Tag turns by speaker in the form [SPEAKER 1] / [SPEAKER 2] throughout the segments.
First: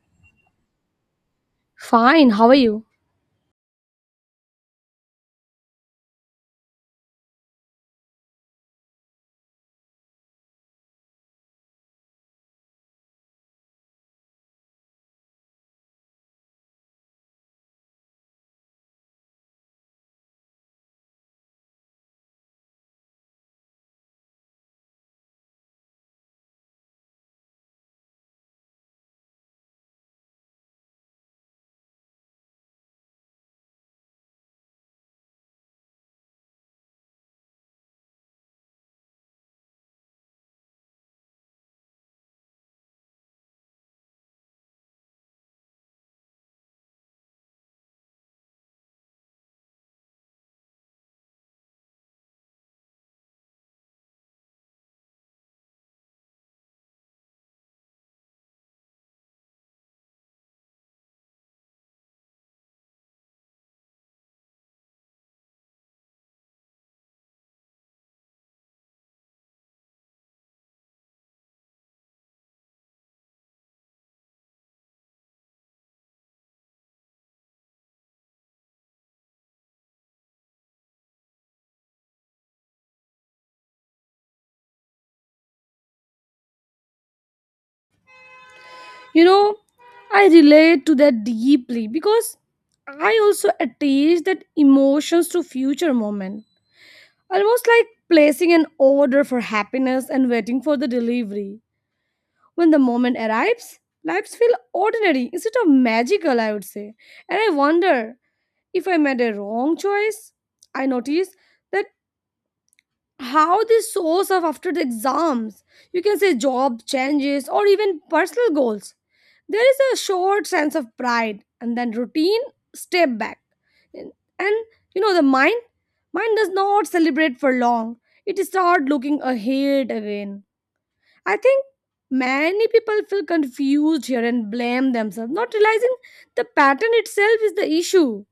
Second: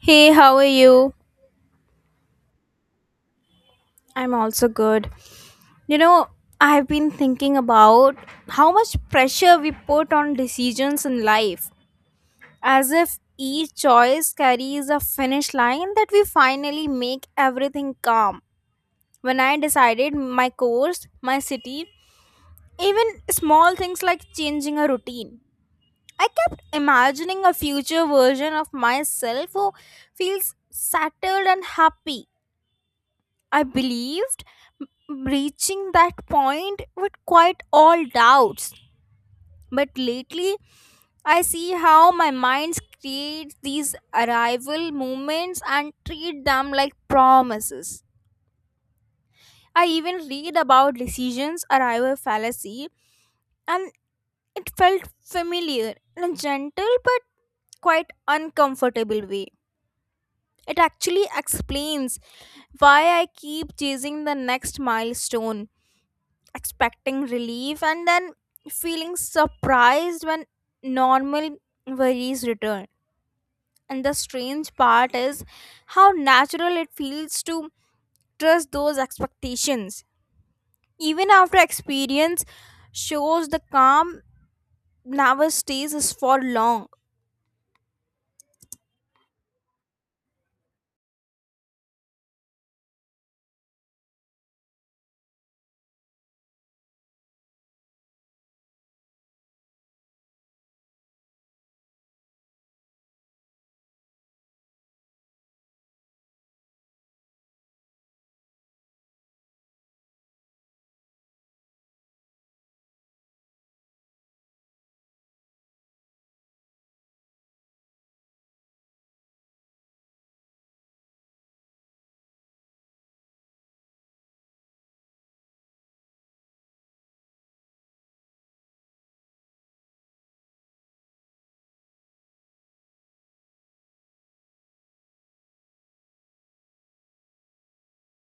[SPEAKER 1] Hey, how are you?
[SPEAKER 2] Fine, how are you?
[SPEAKER 1] I'm also good. You know, I've been thinking about how much pressure we put on decisions in life, as if each choice carries a finish line that we finally make everything calm. When I decided my course, my city, even small things like changing a routine, I kept imagining a future version of myself who feels settled and happy. I believed m- reaching that point would quite all doubts. But lately, I see how my mind creates these arrival moments and treat them like promises. I even read about decisions arrival fallacy, and it felt familiar in a gentle but quite uncomfortable way. It actually explains why I keep chasing the next milestone expecting relief and then feeling surprised when normal worries return. And the strange part is how natural it feels to trust those expectations, even after experience shows the calm never stays is for long.
[SPEAKER 2] You know, I relate to that deeply because I also attach that emotions to future moment. Almost like placing an order for happiness and waiting for the delivery. When the moment arrives, lives feel ordinary instead of magical, I would say. And I wonder if I made a wrong choice. I notice that how they source up after the exams, you can say job changes or even personal goals, there is a short sense of pride and then routine step back, and and you know, the mind does not celebrate for long. It start looking ahead again. I think many people feel confused here and blame themselves, not realizing the pattern itself is the issue,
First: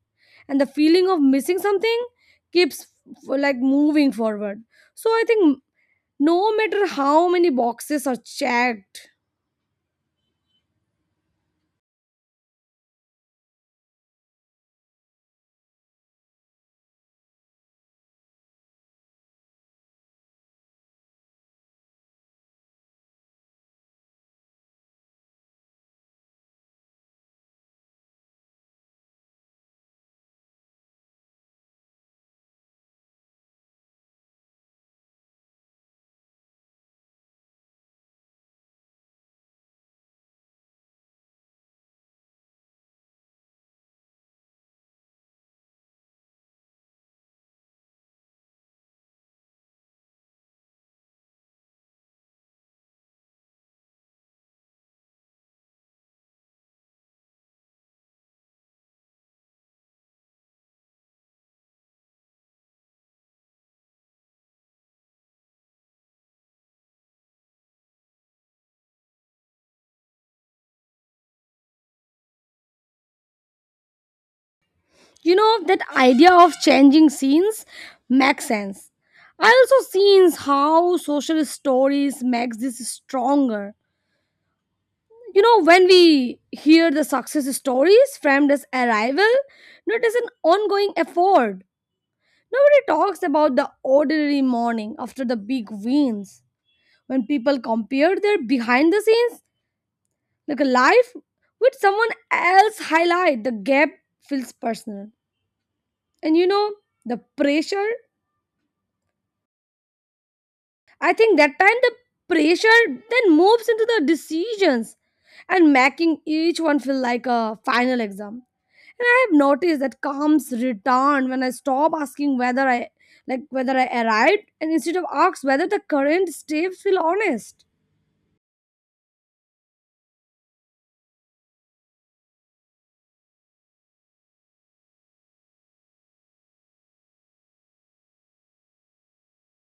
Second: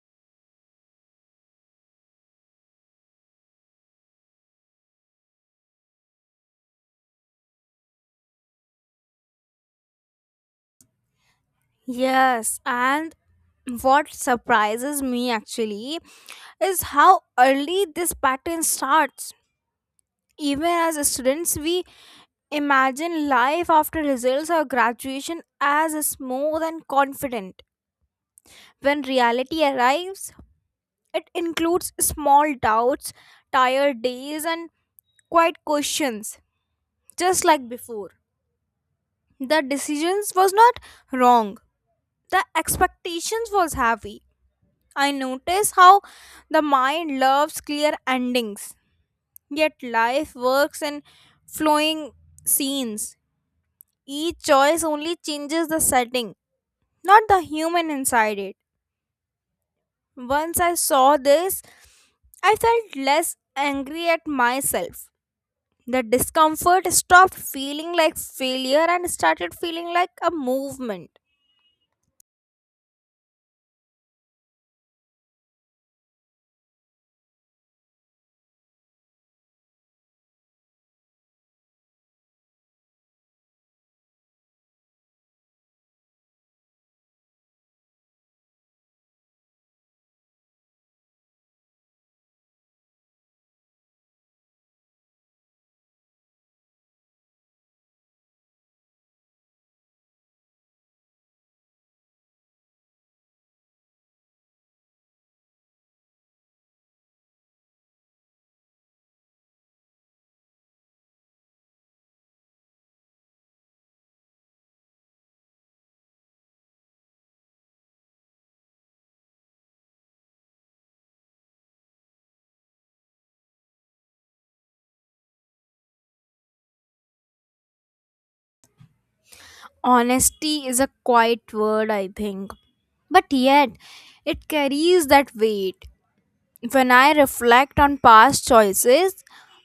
[SPEAKER 2] and the feeling of missing something keeps f- like moving forward. So I think, no matter how many boxes are checked.
[SPEAKER 1] Yes, and what surprises me actually is how early this pattern starts. Even as students, we imagine life after results or graduation as smooth and confident. When reality arrives, it includes small doubts, tired days, and quiet questions, just like before. The decisions was not wrong. The expectations was heavy. I notice how the mind loves clear endings, yet life works in flowing scenes. Each choice only changes the setting, not the human inside it. Once I saw this, I felt less angry at myself. The discomfort stopped feeling like failure and started feeling like a movement.
[SPEAKER 2] You know, that idea of changing scenes makes sense. I also seen how social stories makes this stronger. You know, when we hear the success stories framed as arrival, not as an ongoing effort. Nobody talks about the ordinary morning after the big wins. When people compare their behind the scenes, like a life with someone else, highlight the gap feels personal. And you know, the pressure, I think that time the pressure then moves into the decisions and making each one feel like a final exam. And I have noticed that calms return when I stop asking whether I like whether I arrived, and instead of ask whether the current steps feel honest.
[SPEAKER 1] Honesty is a quiet word, I think, but yet it carries that weight. When I reflect on past choices,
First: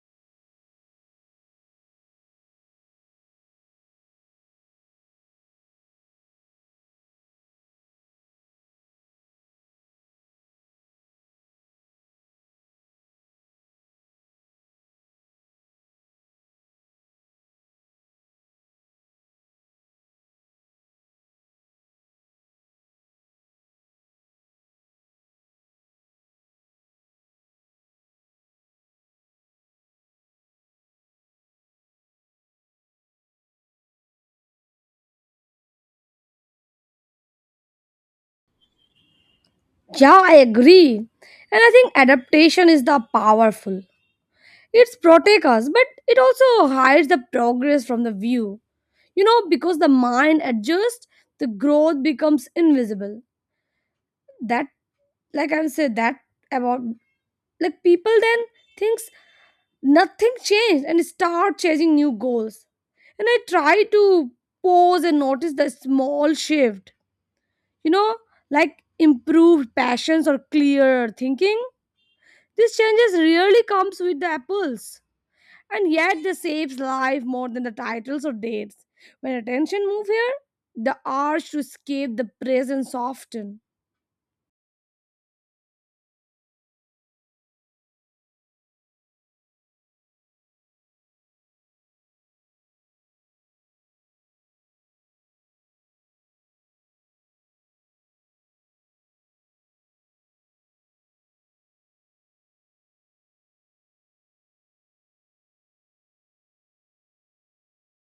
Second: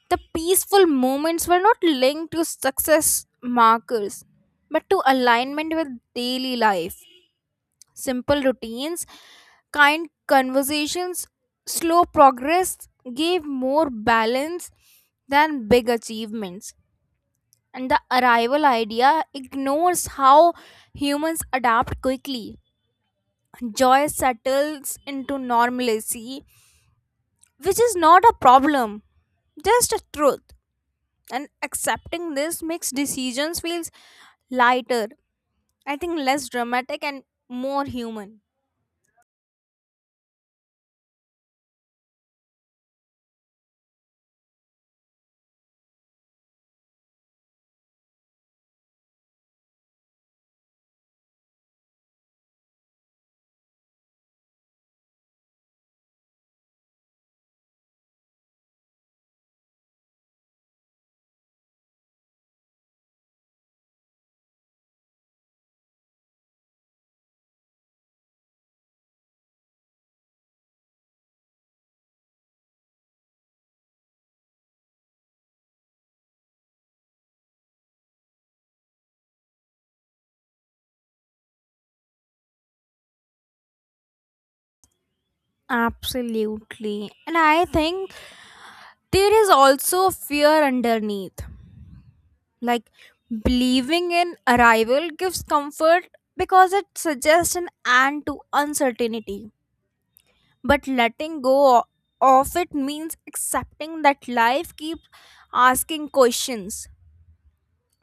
[SPEAKER 1] the peaceful moments were not linked to success markers but to alignment with daily life. Simple routines, kind conversations, slow progress gave more balance than big achievements. And the arrival idea ignores how humans adapt quickly. Joy settles into normalcy, which is not a problem, just a truth. And accepting this makes decisions feels lighter, I think, less dramatic and more human.
[SPEAKER 2] Yeah, I agree. And I think adaptation is the powerful. It's protects us, but it also hides the progress from the view. You know, because the mind adjusts, the growth becomes invisible. That, like I said, that about like people then thinks nothing changed and start chasing new goals. And I try to pause and notice the small shift. You know, like improved passions or clearer thinking. These changes really comes with the apples, and yet they saves life more than the titles or dates. When attention move here, the urge to escape the present soften.
[SPEAKER 1] Absolutely. And I think there is also fear underneath. Like, believing in arrival gives comfort because it suggests an end to uncertainty. But letting go of it means accepting that life keeps asking questions.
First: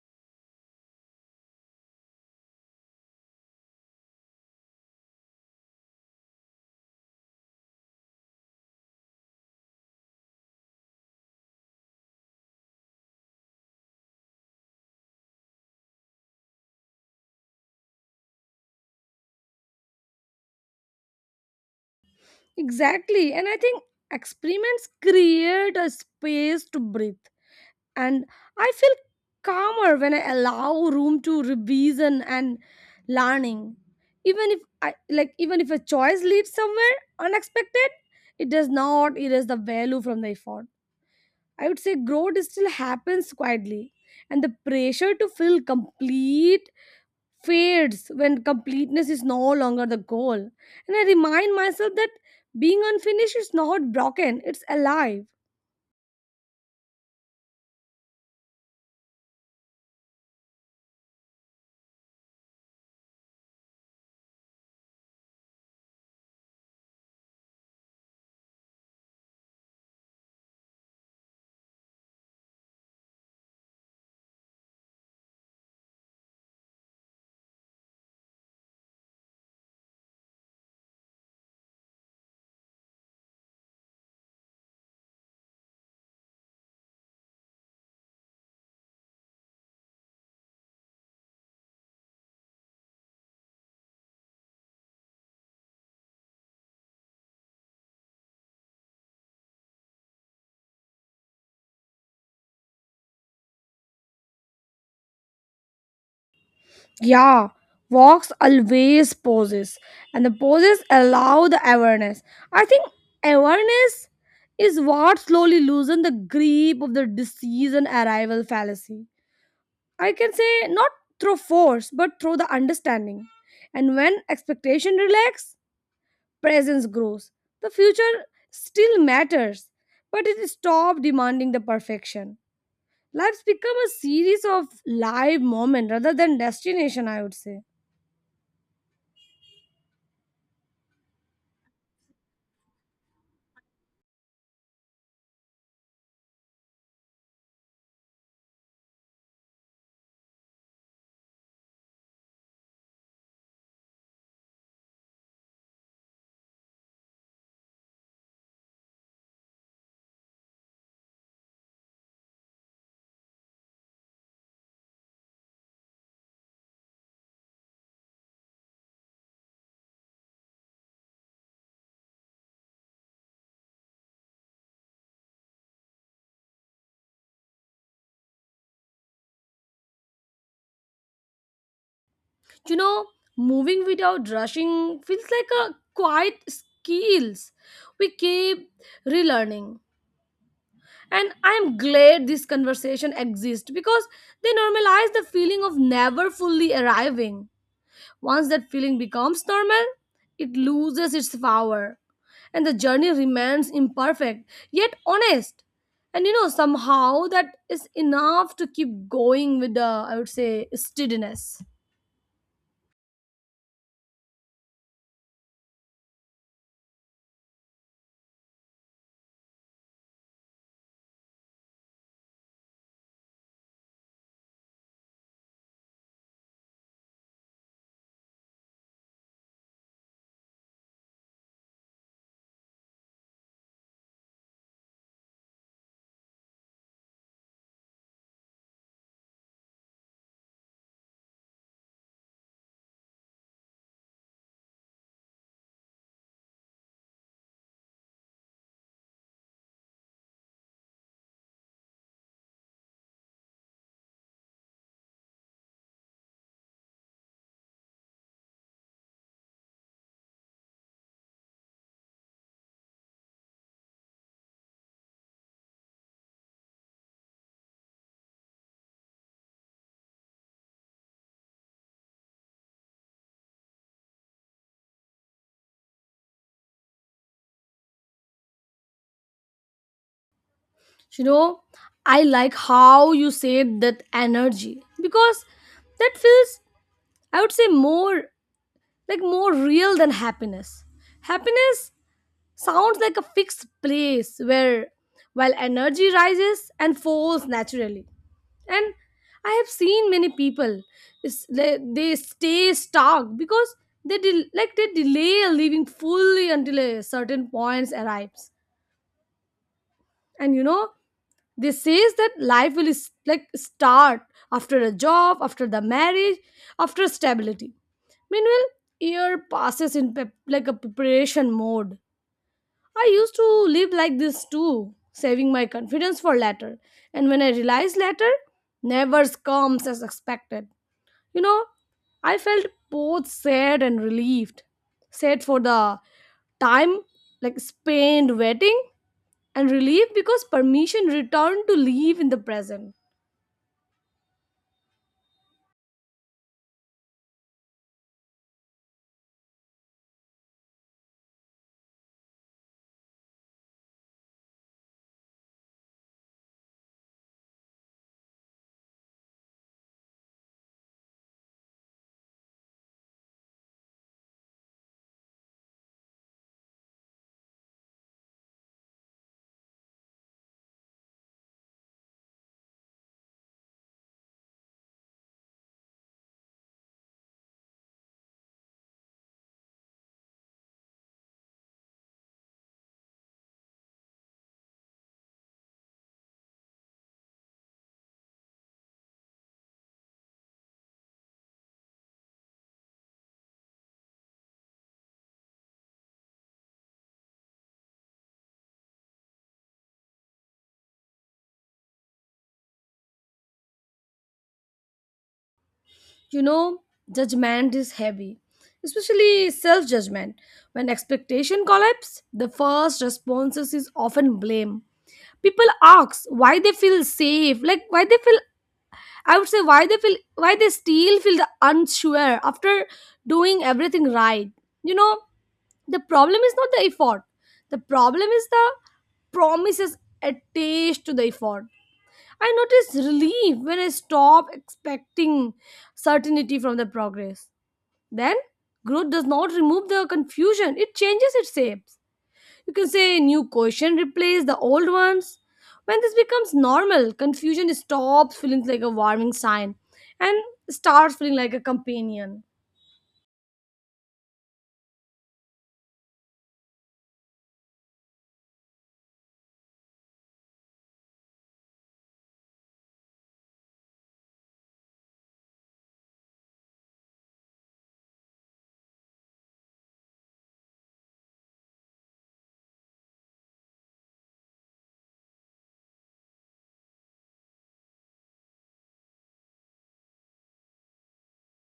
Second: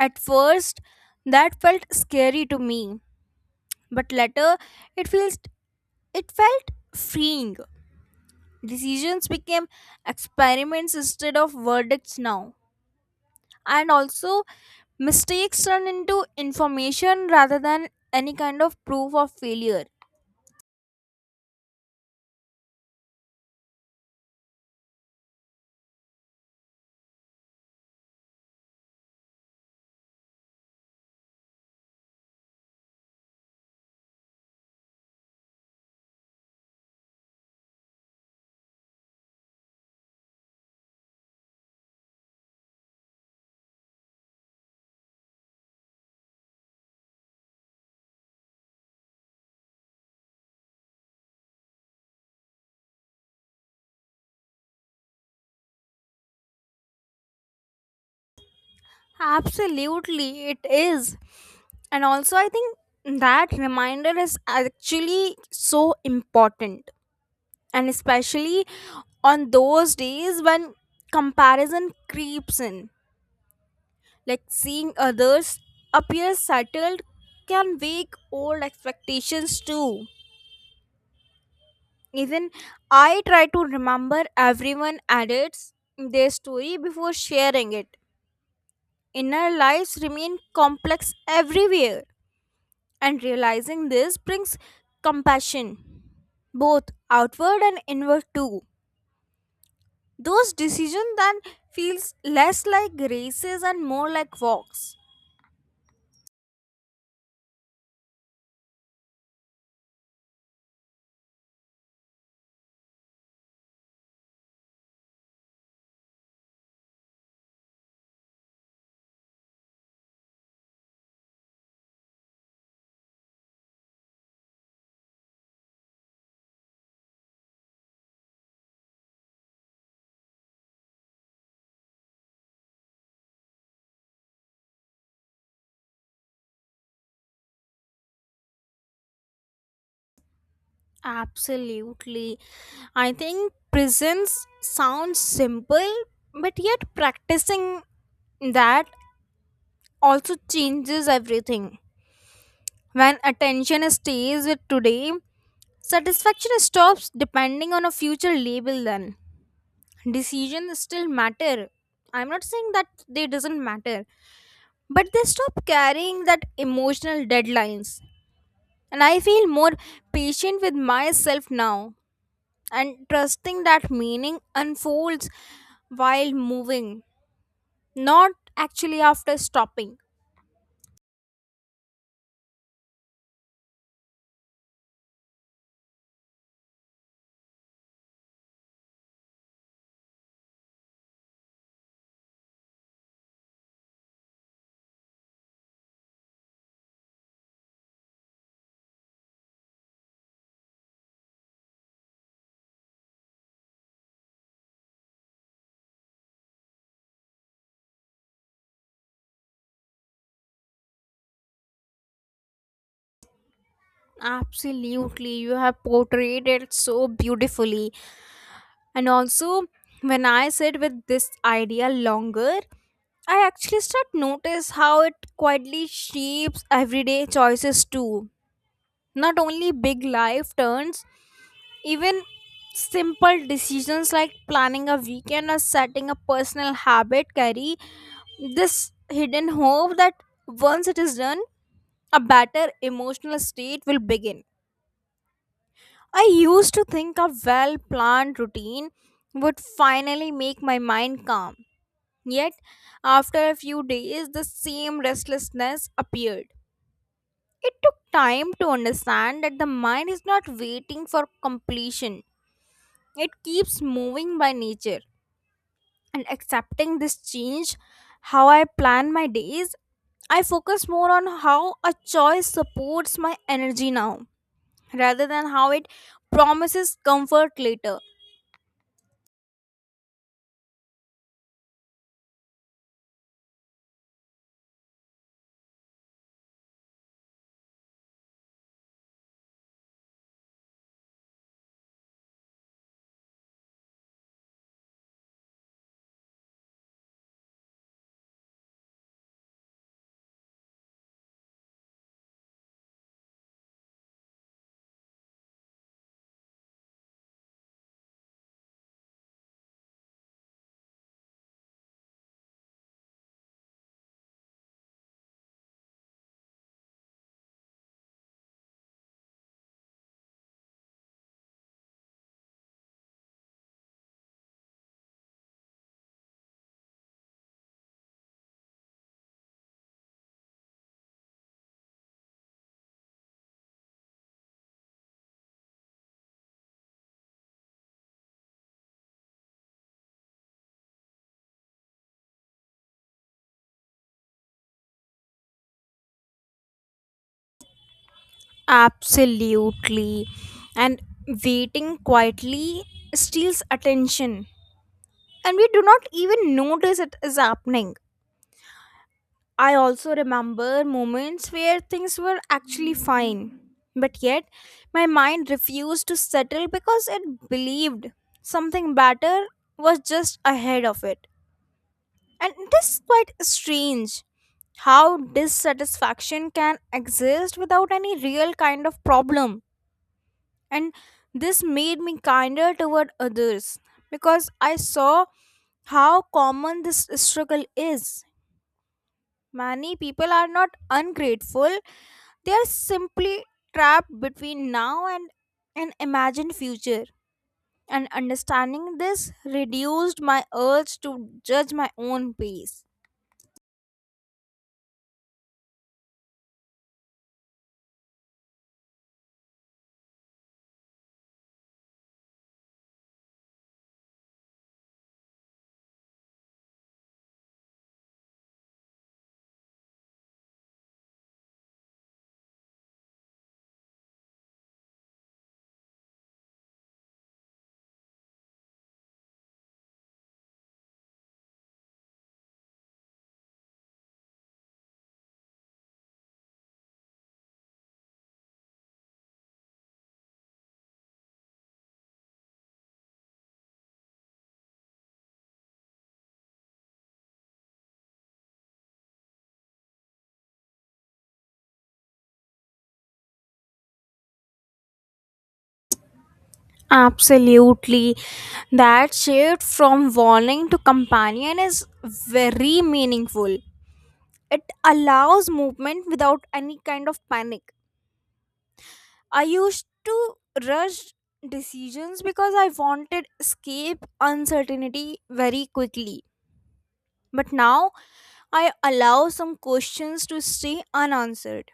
[SPEAKER 1] At first, that felt scary to me, but later it feels it felt freeing. Decisions became experiments instead of verdicts now, and also mistakes turn into information rather than any kind of proof of failure.
[SPEAKER 2] Exactly, and I think experiments create a space to breathe, and I feel calmer when I allow room to revision and learning. Even if a choice leads somewhere unexpected, it does not erase the value from the effort. I would say growth still happens quietly, and the pressure to feel complete fades when completeness is no longer the goal. And I remind myself that being unfinished is not broken, it's alive.
[SPEAKER 1] Absolutely, it is. And also, I think that reminder is actually so important, and especially on those days when comparison creeps in, like seeing others appear settled, can wake old expectations too. Even I try to remember everyone edits their story before sharing it. Inner lives remain complex everywhere, and realizing this brings compassion, both outward and inward too. Those decisions then feels less like races and more like walks.
[SPEAKER 2] Yeah, walks always pauses, and the pauses allow the awareness. I think awareness is what slowly loosens the grip of the disease and arrival fallacy. I can say not through force, but through the understanding. And when expectation relax, presence grows. The future still matters, but it stop demanding the perfection. Life's become a series of live moment rather than destination, I would say.
[SPEAKER 1] Absolutely. I think prisons sound simple, but yet practicing that also changes everything. When attention stays with today, satisfaction stops depending on a future label then. Decisions still matter. I'm not saying that they doesn't matter, but they stop carrying that emotional deadlines. And I feel more patient with myself now, and trusting that meaning unfolds while moving, not actually after stopping.
[SPEAKER 2] You know, moving without rushing feels like a quiet skills we keep relearning. And I'm glad this conversation exists because they normalize the feeling of never fully arriving. Once that feeling becomes normal, it loses its power, and the journey remains imperfect yet honest. And you know, somehow that is enough to keep going with the, I would say, steadiness.
[SPEAKER 1] Absolutely, you have portrayed it so beautifully. And also, when I sit with this idea longer, I actually start notice how it quietly shapes everyday choices too. Not only big life turns, even simple decisions like planning a weekend or setting a personal habit carry this hidden hope that once it is done, a better emotional state will begin. I used to think a well planned routine would finally make my mind calm. Yet, after a few days, the same restlessness appeared. It took time to understand that the mind is not waiting for completion, it keeps moving by nature. And accepting this change, how I plan my days, I focus more on how a choice supports my energy now rather than how it promises comfort later.
[SPEAKER 2] You know, I like how you said that energy because that feels, I would say more real than happiness. Happiness sounds like a fixed place where, while energy rises and falls naturally. And I have seen many people they stay stuck because like they delay leaving fully until a certain point arrives. And you know, they says that life will like start after a job, after the marriage, after stability. Meanwhile, year passes in like a preparation mode. I used to live like this too, saving my confidence for later. And when I realized later never comes as expected, you know, I felt both sad and relieved. Sad for the time like spent waiting, and relieved because permission returned to live in the present.
[SPEAKER 1] Absolutely. And waiting quietly steals attention. And we do not even notice it is happening. I also remember moments where things were actually fine. But yet, my mind refused to settle because it believed something better was just ahead of it. And it is quite strange how dissatisfaction can exist without any real kind of problem. And this made me kinder toward others because I saw how common this struggle is. Many people are not ungrateful, they are simply trapped between now and an imagined future. And understanding this reduced my urge to judge my own pace.
[SPEAKER 2] You know, judgment is heavy, especially self judgment. When expectation collapse, the first responses is often blame. People ask why they feel safe, like why they feel, I would say, why they feel why they still feel the unsure after doing everything right. You know, the problem is not the effort. The problem is the promises attached to the effort. I notice relief when I stop expecting certainty from the progress. Then growth does not remove the confusion, it changes its shapes. You can say new question replace the old ones. When this becomes normal, confusion stops feeling like a warning sign and starts feeling like a companion.
[SPEAKER 1] Absolutely. That shift from warning to companion is very meaningful. It allows movement without any kind of panic. I used to rush decisions because I wanted escape uncertainty very quickly. But now I allow some questions to stay unanswered.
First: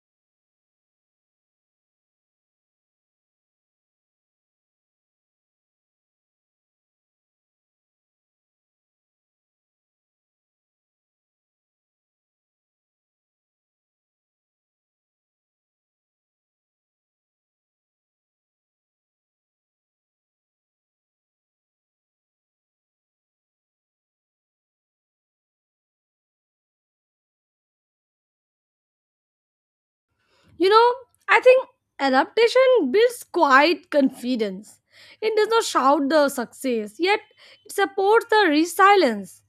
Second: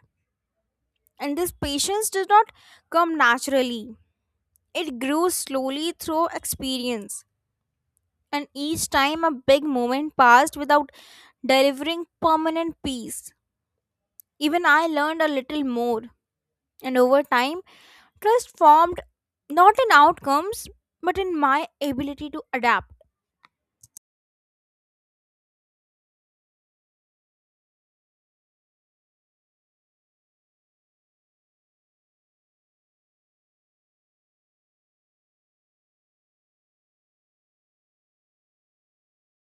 [SPEAKER 1] And this patience did not come naturally. It grew slowly through experience. And each time a big moment passed without delivering permanent peace, even I learned a little more. And over time, trust formed not in outcomes but in my ability to adapt.
[SPEAKER 2] You know, I think adaptation builds quiet confidence. It does not shout the success, yet it supports the resilience.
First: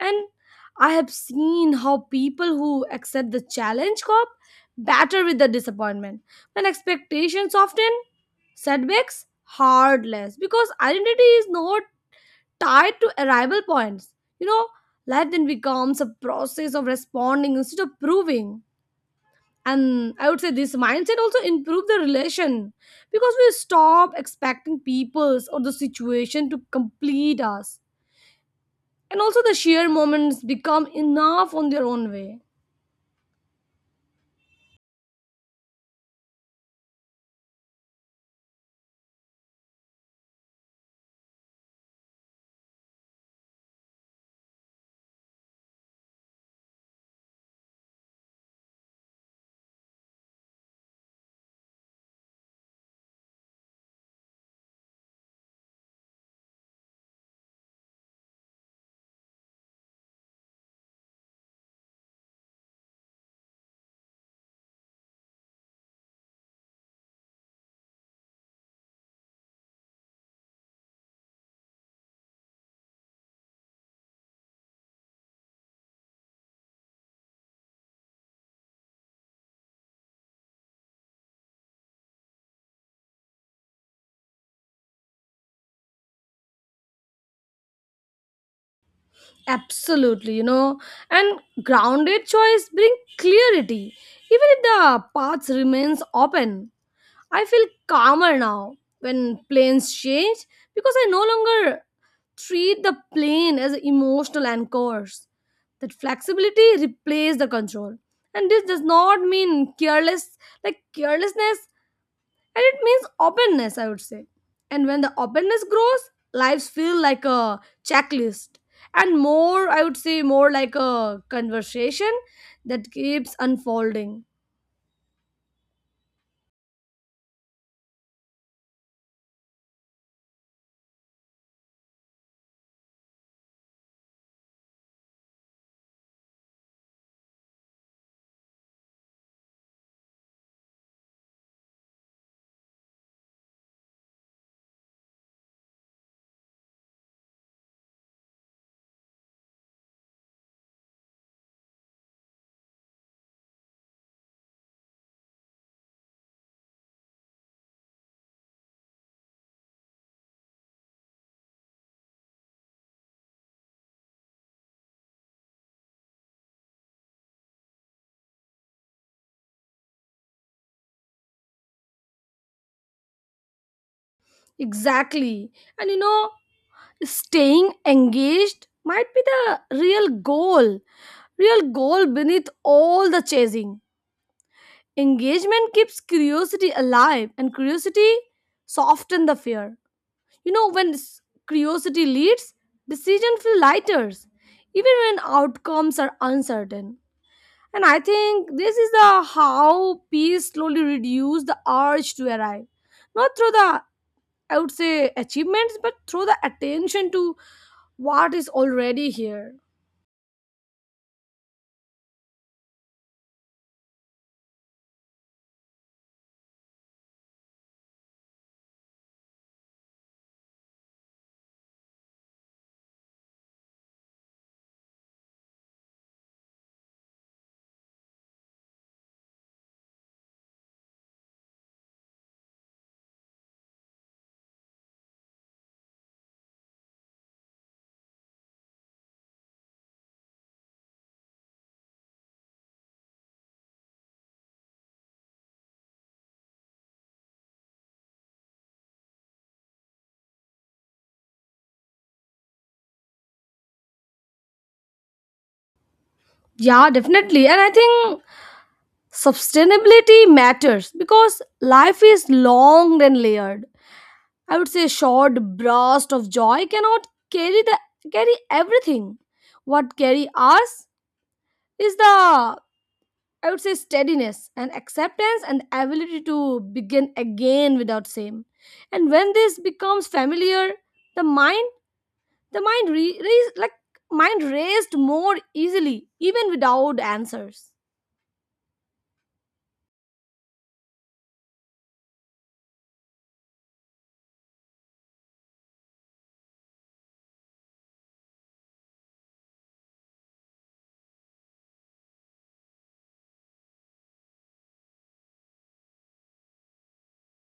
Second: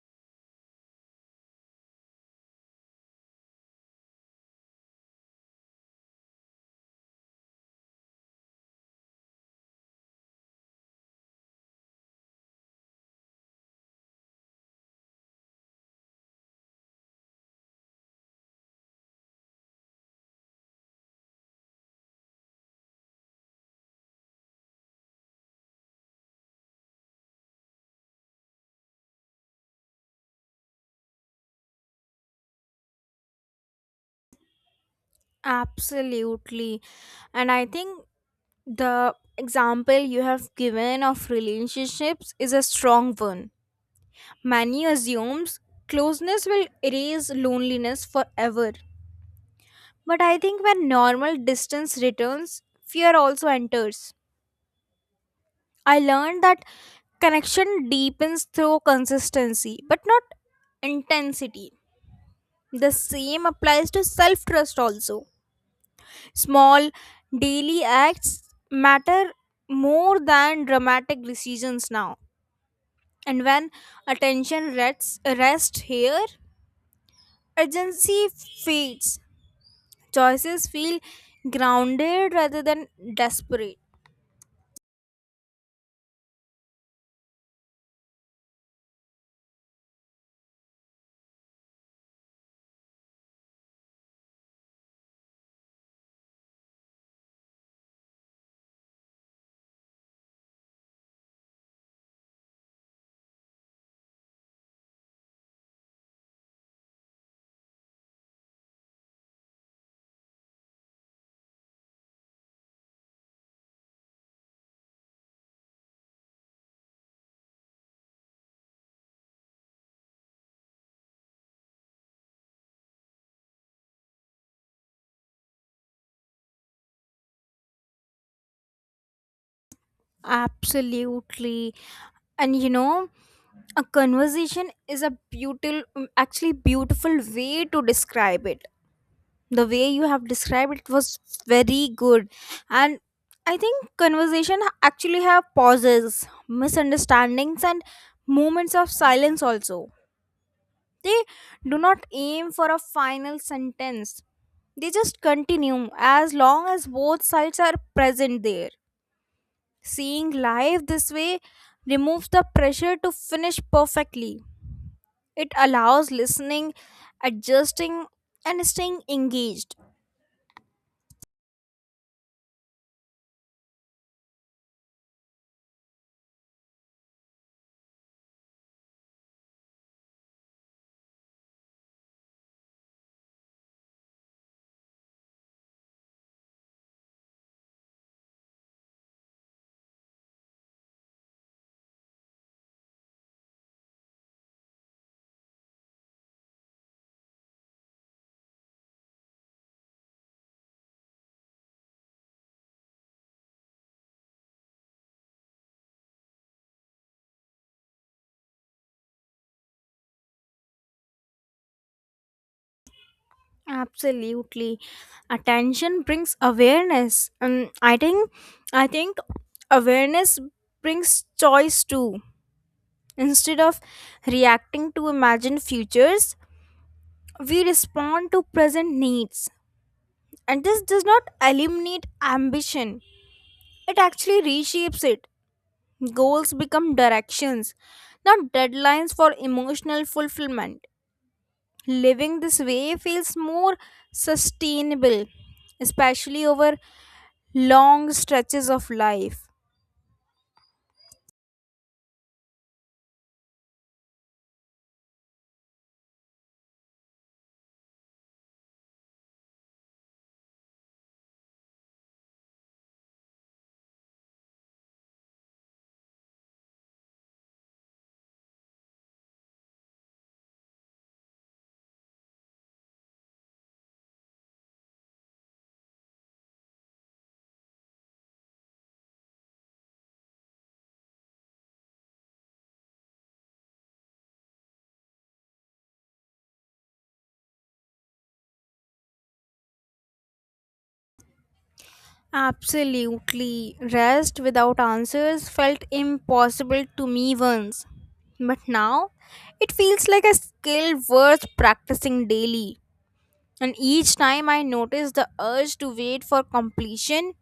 [SPEAKER 2] And I have seen how people who accept the challenge cope better with the disappointment. When expectations often setbacks, hard less because identity is not tied to arrival points. You know, life then becomes a process of responding instead of proving. And I would say this mindset also improve the relation because we stop expecting peoples or the situation to complete us, and also the sheer moments become enough on their own way.
[SPEAKER 1] Absolutely. And I think the example you have given of relationships is a strong one. Many assumes closeness will erase loneliness forever. But I think when normal distance returns, fear also enters. I learned that connection deepens through consistency, but not intensity. The same applies to self trust also. Small daily acts matter more than dramatic decisions now. And when attention rests here, urgency fades. Choices feel grounded rather than desperate.
[SPEAKER 2] Absolutely, you know, and grounded choice bring clarity even if the path remains open. I feel calmer now when planes change because I no longer treat the plane as emotional anchors. That flexibility replaces the control, and this does not mean carelessness, and it means openness, I would say. And when the openness grows, lives feel like a checklist and more, I would say, more like a conversation that keeps unfolding.
[SPEAKER 1] Absolutely. And you know, a conversation is a beautiful, actually beautiful way to describe it. The way you have described it was very good. And I think conversation actually have pauses, misunderstandings, and moments of silence also. They do not aim for a final sentence, they just continue as long as both sides are present there. Seeing life this way removes the pressure to finish perfectly. It allows listening, adjusting, and staying engaged.
[SPEAKER 2] Exactly, and you know, staying engaged might be the real goal real goal beneath all the chasing. Engagement keeps curiosity alive, and curiosity softens the fear. You know, when curiosity leads, decision feel lighter, even when outcomes are uncertain. And I think this is the how peace slowly reduce the urge to arrive, not through the, I would say, achievements, but through the attention to what is already here.
[SPEAKER 1] Absolutely. Attention brings awareness. And I think awareness brings choice too. Instead of reacting to imagined futures, we respond to present needs. And this does not eliminate ambition. It actually reshapes it. Goals become directions, not deadlines for emotional fulfillment. Living this way feels more sustainable, especially over long stretches of life.
[SPEAKER 2] Yeah, definitely. And I think sustainability matters because life is long and layered. I would say a short burst of joy cannot carry everything. What carry us is the, I would say, steadiness and acceptance and the ability to begin again without shame. And when this becomes familiar, the mind the mind re, re, like mind raised more easily even without answers.
[SPEAKER 1] Absolutely. Rest without answers felt impossible to me once. But now, it feels like a skill worth practicing daily. And each time I notice the urge to wait for completion,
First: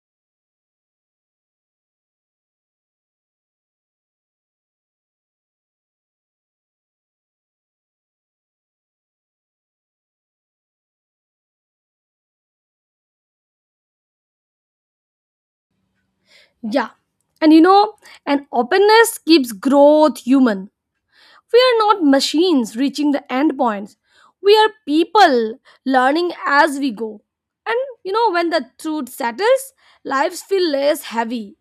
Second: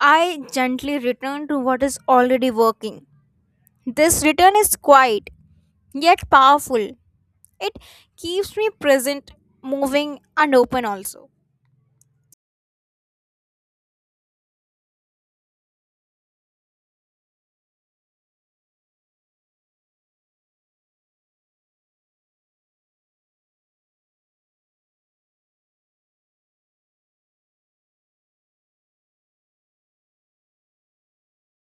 [SPEAKER 1] I gently return to what is already working. This return is quiet, yet powerful. It keeps me present, moving, and open also.
[SPEAKER 2] Yeah. And you know, an openness keeps growth human. We are not machines reaching the end points. We are people learning as we go. And you know, when the truth settles, lives feel less heavy.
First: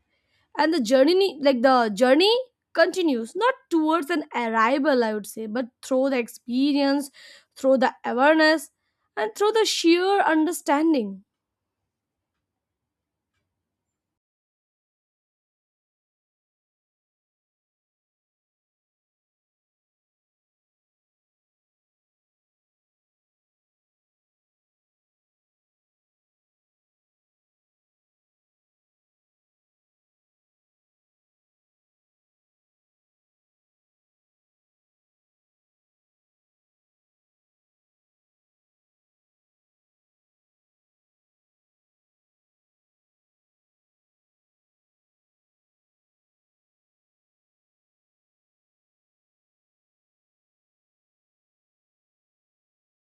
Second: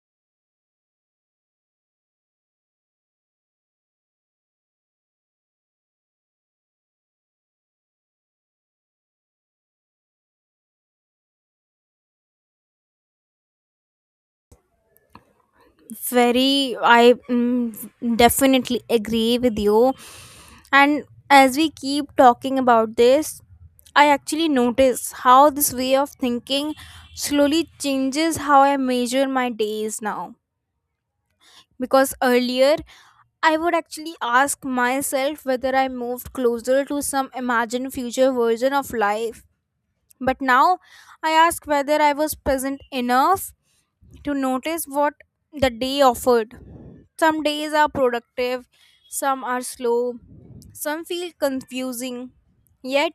[SPEAKER 2] And the journey continues, not towards an arrival, I would say, but through the experience, through the awareness, and through the sheer understanding.
[SPEAKER 1] very i mm, Definitely agree with you. And as we keep talking about this, I actually notice how this way of thinking slowly changes how I measure my days now. Because earlier, I would actually ask myself whether I moved closer to some imagined future version of life. But now, I ask whether I was present enough to notice what the day offered. Some days are productive, some are slow, some feel confusing, yet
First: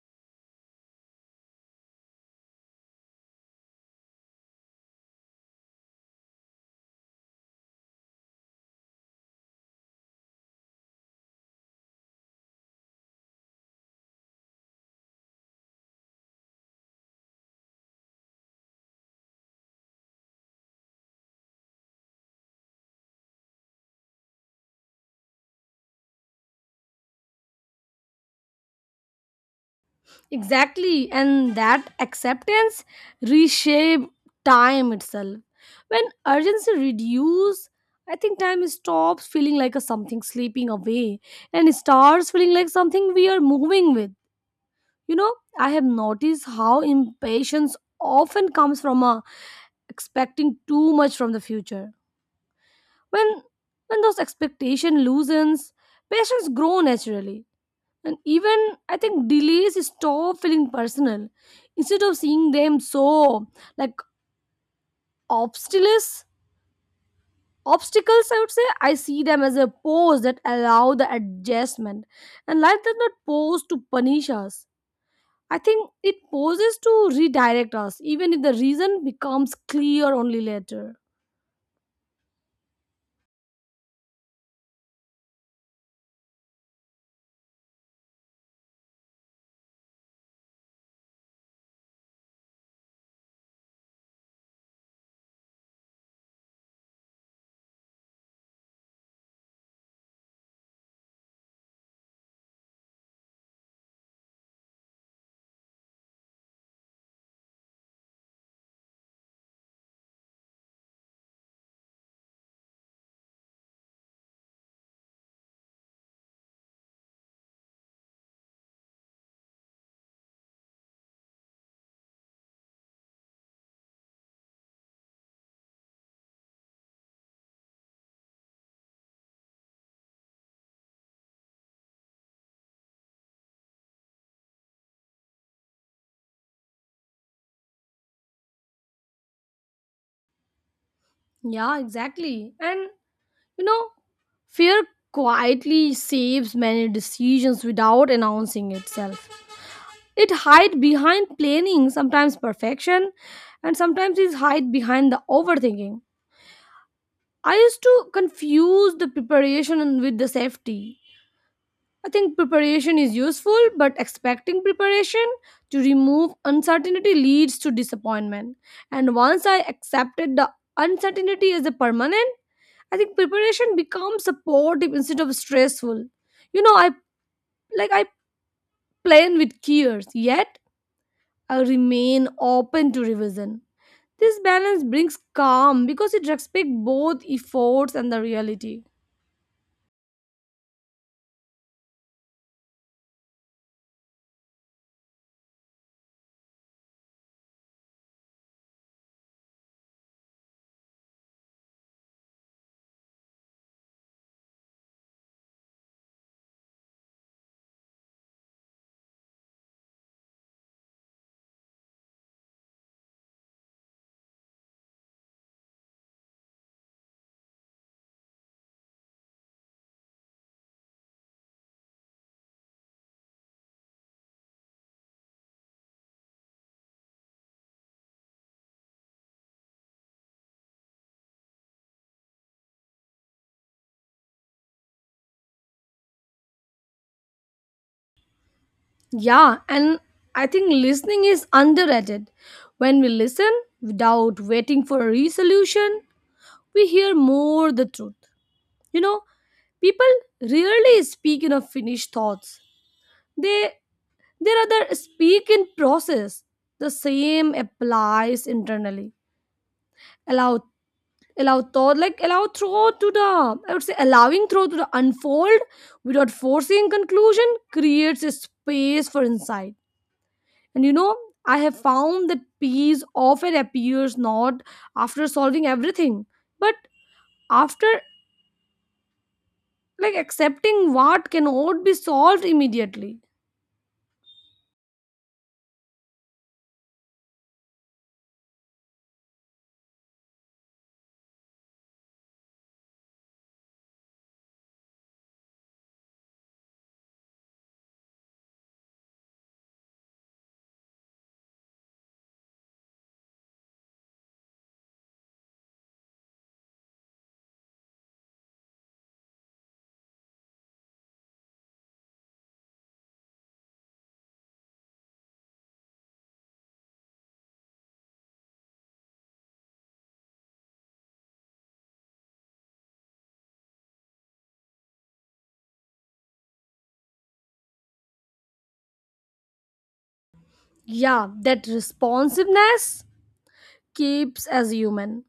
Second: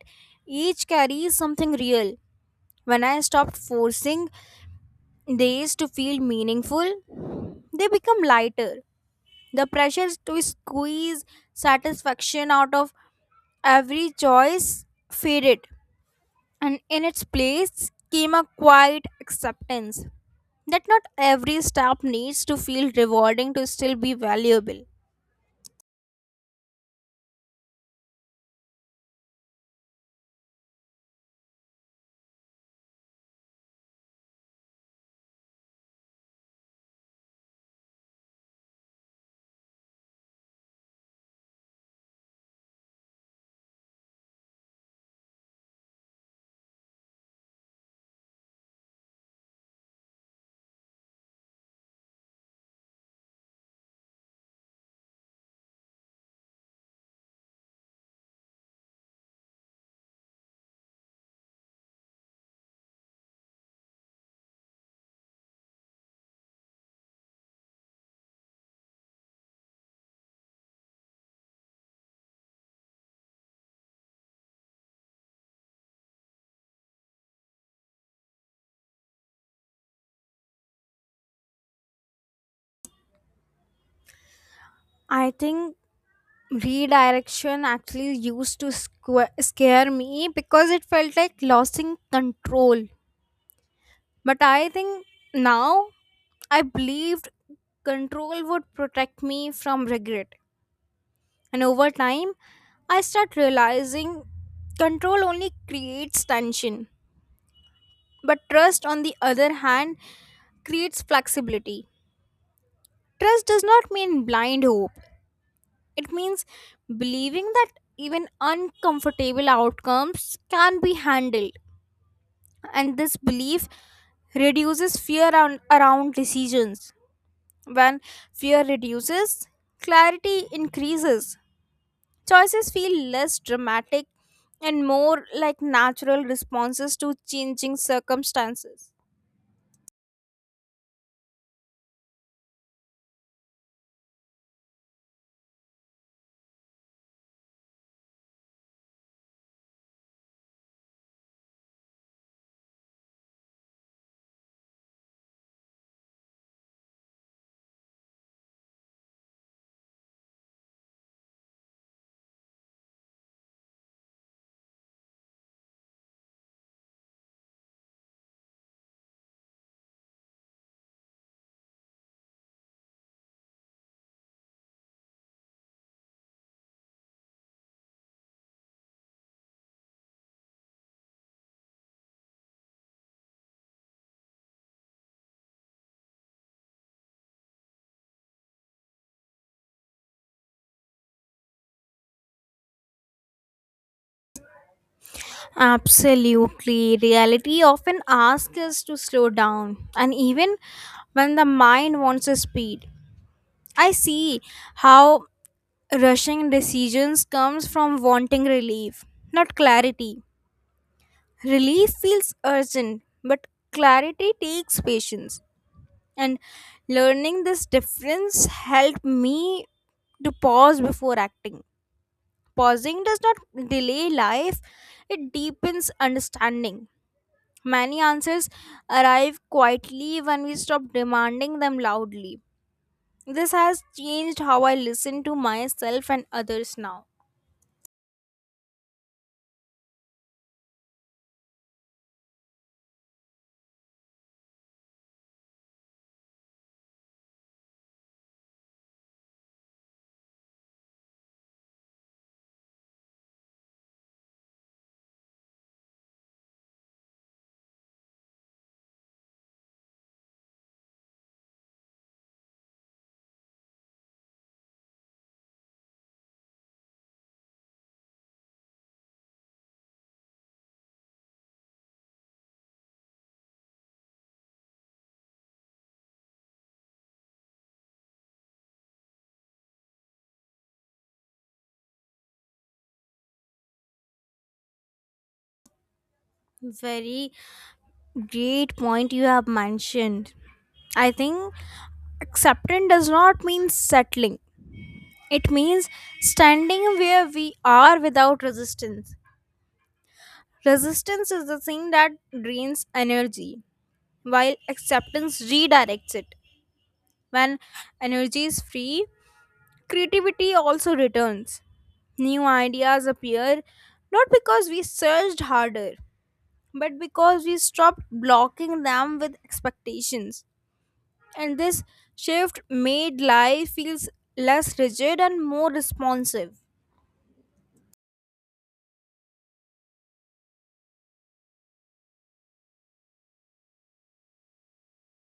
[SPEAKER 1] each carries something real. When I stopped forcing days to feel meaningful, they become lighter. The pressure to squeeze satisfaction out of every choice faded, and in its place came a quiet acceptance that not every step needs to feel rewarding to still be valuable.
[SPEAKER 2] Exactly, and that acceptance reshape time itself. When urgency reduces, I think time stops feeling like a something sleeping away and starts feeling like something we are moving with. You know, I have noticed how impatience often comes from a expecting too much from the future. When when those expectation loosens, patience grow naturally. And even I think delays stop feeling personal. Instead of seeing them so like obstacles, obstacles, I would say I see them as a pose that allow the adjustment. And life does not pose to punish us. I think it poses to redirect us, even if the reason becomes clear only later.
[SPEAKER 1] I think redirection actually used to scare me because it felt like losing control. But I think now I believed control would protect me from regret. And over time, I start realizing control only creates tension. But trust, on the other hand, creates flexibility. Trust does not mean blind hope, it means believing that even uncomfortable outcomes can be handled. And this belief reduces fear around decisions. When fear reduces, clarity increases. Choices feel less dramatic and more like natural responses to changing circumstances.
[SPEAKER 2] Yeah, exactly. And you know, fear quietly saves many decisions without announcing itself. It hide behind planning, sometimes perfection, and sometimes it hide behind the overthinking. I used to confuse the preparation with the safety. I think preparation is useful, but expecting preparation to remove uncertainty leads to disappointment. And once I accepted the uncertainty as a permanent, I think preparation becomes supportive instead of stressful. You know, I plan with cares, yet I remain open to revision. This balance brings calm because it respects both efforts and the reality.
[SPEAKER 1] Absolutely. Reality often asks us to slow down, and even when the mind wants a speed. I see how rushing decisions comes from wanting relief, not clarity. Relief feels urgent, but clarity takes patience. And learning this difference helped me to pause before acting. Pausing does not delay life, it deepens understanding. Many answers arrive quietly when we stop demanding them loudly. This has changed how I listen to myself and others now.
[SPEAKER 2] Yeah, and I think listening is underrated. When we listen without waiting for a resolution, we hear more the truth. You know, people rarely speak in a finished thoughts. They they rather speak in process. The same applies internally. Allow allow thought like allow throw to the I would say allowing throw to the unfold without forcing conclusion creates a space for insight. And you know, I have found that peace often appears not after solving everything, but after like accepting what cannot be solved immediately.
[SPEAKER 1] Very great point you have mentioned. I think acceptance does not mean settling, it means standing where we are without resistance. Resistance is the thing that drains energy, while acceptance redirects it. When energy is free, creativity also returns. New ideas appear not because we searched harder, but because we stopped blocking them with expectations. And this shift made life feels less rigid and more responsive.
[SPEAKER 2] Yeah, that responsiveness keeps as human.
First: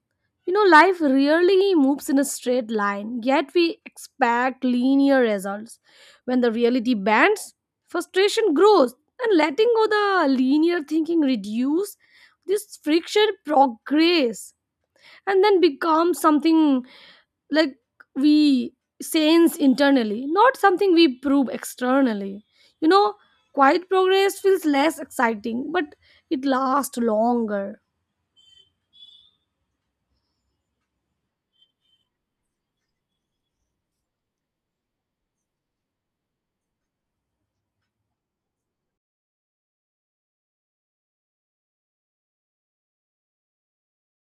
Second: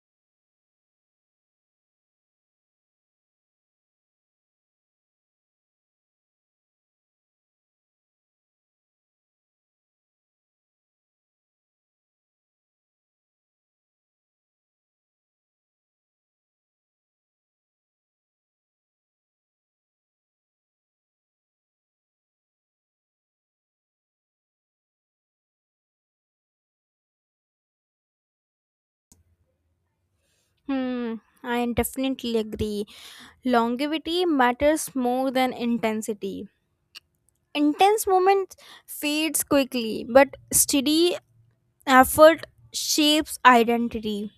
[SPEAKER 2] You know, life rarely moves in a straight line, yet we expect linear results. When the reality bends, frustration grows, and letting go the linear thinking reduce this friction progress, and then becomes something like we sense internally, not something we prove externally. You know, quiet progress feels less exciting, but it lasts longer.
[SPEAKER 1] Hmm, I definitely agree. Longevity matters more than intensity. Intense moment fades quickly, but steady effort shapes identity.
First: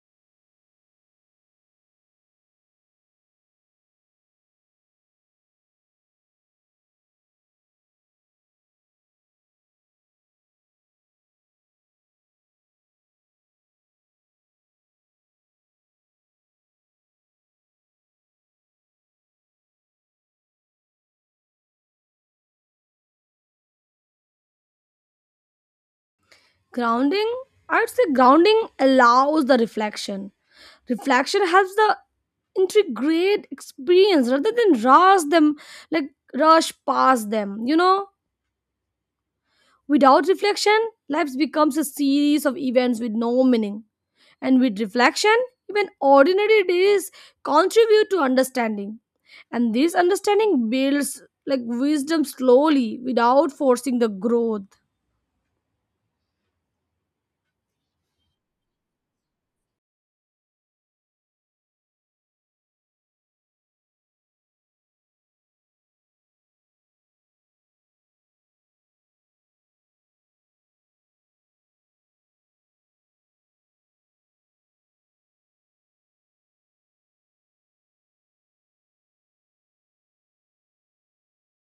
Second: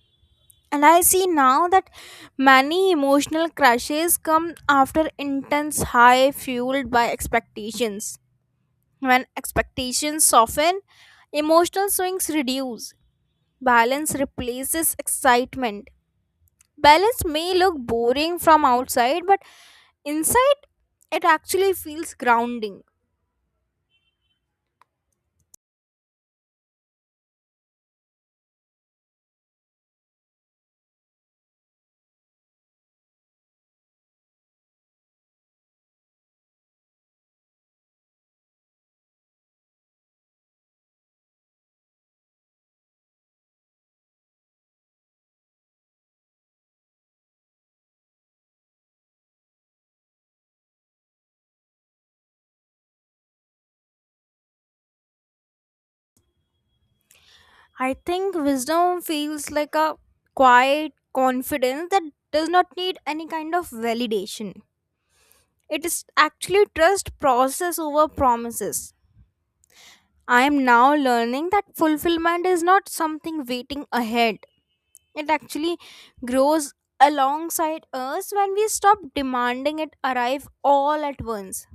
[SPEAKER 1] And I see now that many emotional crashes come after intense high fueled by expectations. When expectations soften, emotional swings reduce. Balance replaces excitement. Balance may look boring from outside, but inside it actually feels grounding.
[SPEAKER 2] Grounding, I'd say grounding allows the reflection. Reflection helps the integrate experience rather than like rush past them, you know. Without reflection, life becomes a series of events with no meaning, and with reflection, even ordinary days contribute to understanding, and this understanding builds like wisdom slowly without forcing the growth.
[SPEAKER 1] I think wisdom feels like a quiet confidence that does not need any kind of validation. It is actually trust process over promises. I am now learning that fulfillment is not something waiting ahead. It actually grows alongside us when we stop demanding it arrive all at once.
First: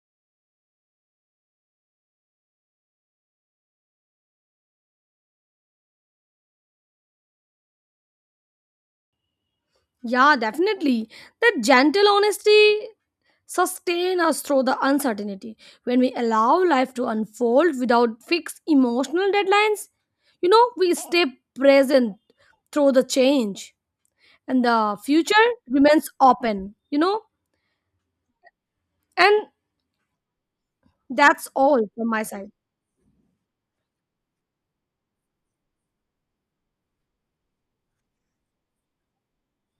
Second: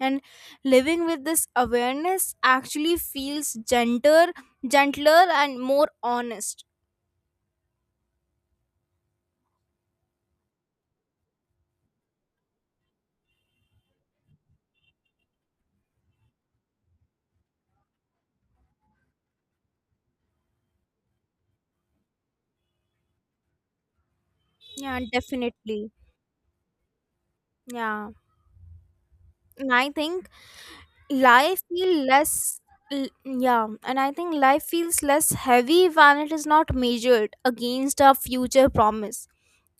[SPEAKER 1] And living with this awareness actually feels gentler, and more honest.
[SPEAKER 2] Yeah, definitely. That gentle honesty sustain us through the uncertainty. When we allow life to unfold without fixed emotional deadlines, you know, we stay present through the change, and the
[SPEAKER 1] Yeah,
[SPEAKER 2] future
[SPEAKER 1] definitely.
[SPEAKER 2] remains open, you know.
[SPEAKER 1] Yeah.
[SPEAKER 2] And
[SPEAKER 1] And I think
[SPEAKER 2] that's
[SPEAKER 1] life
[SPEAKER 2] all
[SPEAKER 1] feel
[SPEAKER 2] from my side.
[SPEAKER 1] less l- yeah, and I think life feels less heavy when it is not measured against a future promise.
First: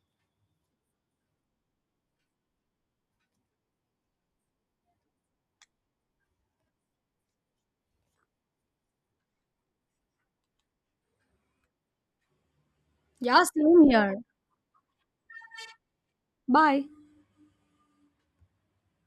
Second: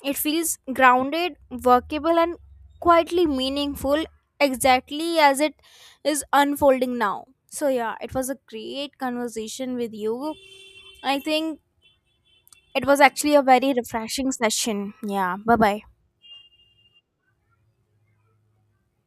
[SPEAKER 1] It feels grounded, workable, and quietly meaningful, exactly as it is unfolding now. So yeah, it was a great conversation with you. I think it was actually a
[SPEAKER 2] Yeah,
[SPEAKER 1] very
[SPEAKER 2] same here.
[SPEAKER 1] refreshing session. Yeah, bye bye.
[SPEAKER 2] Bye.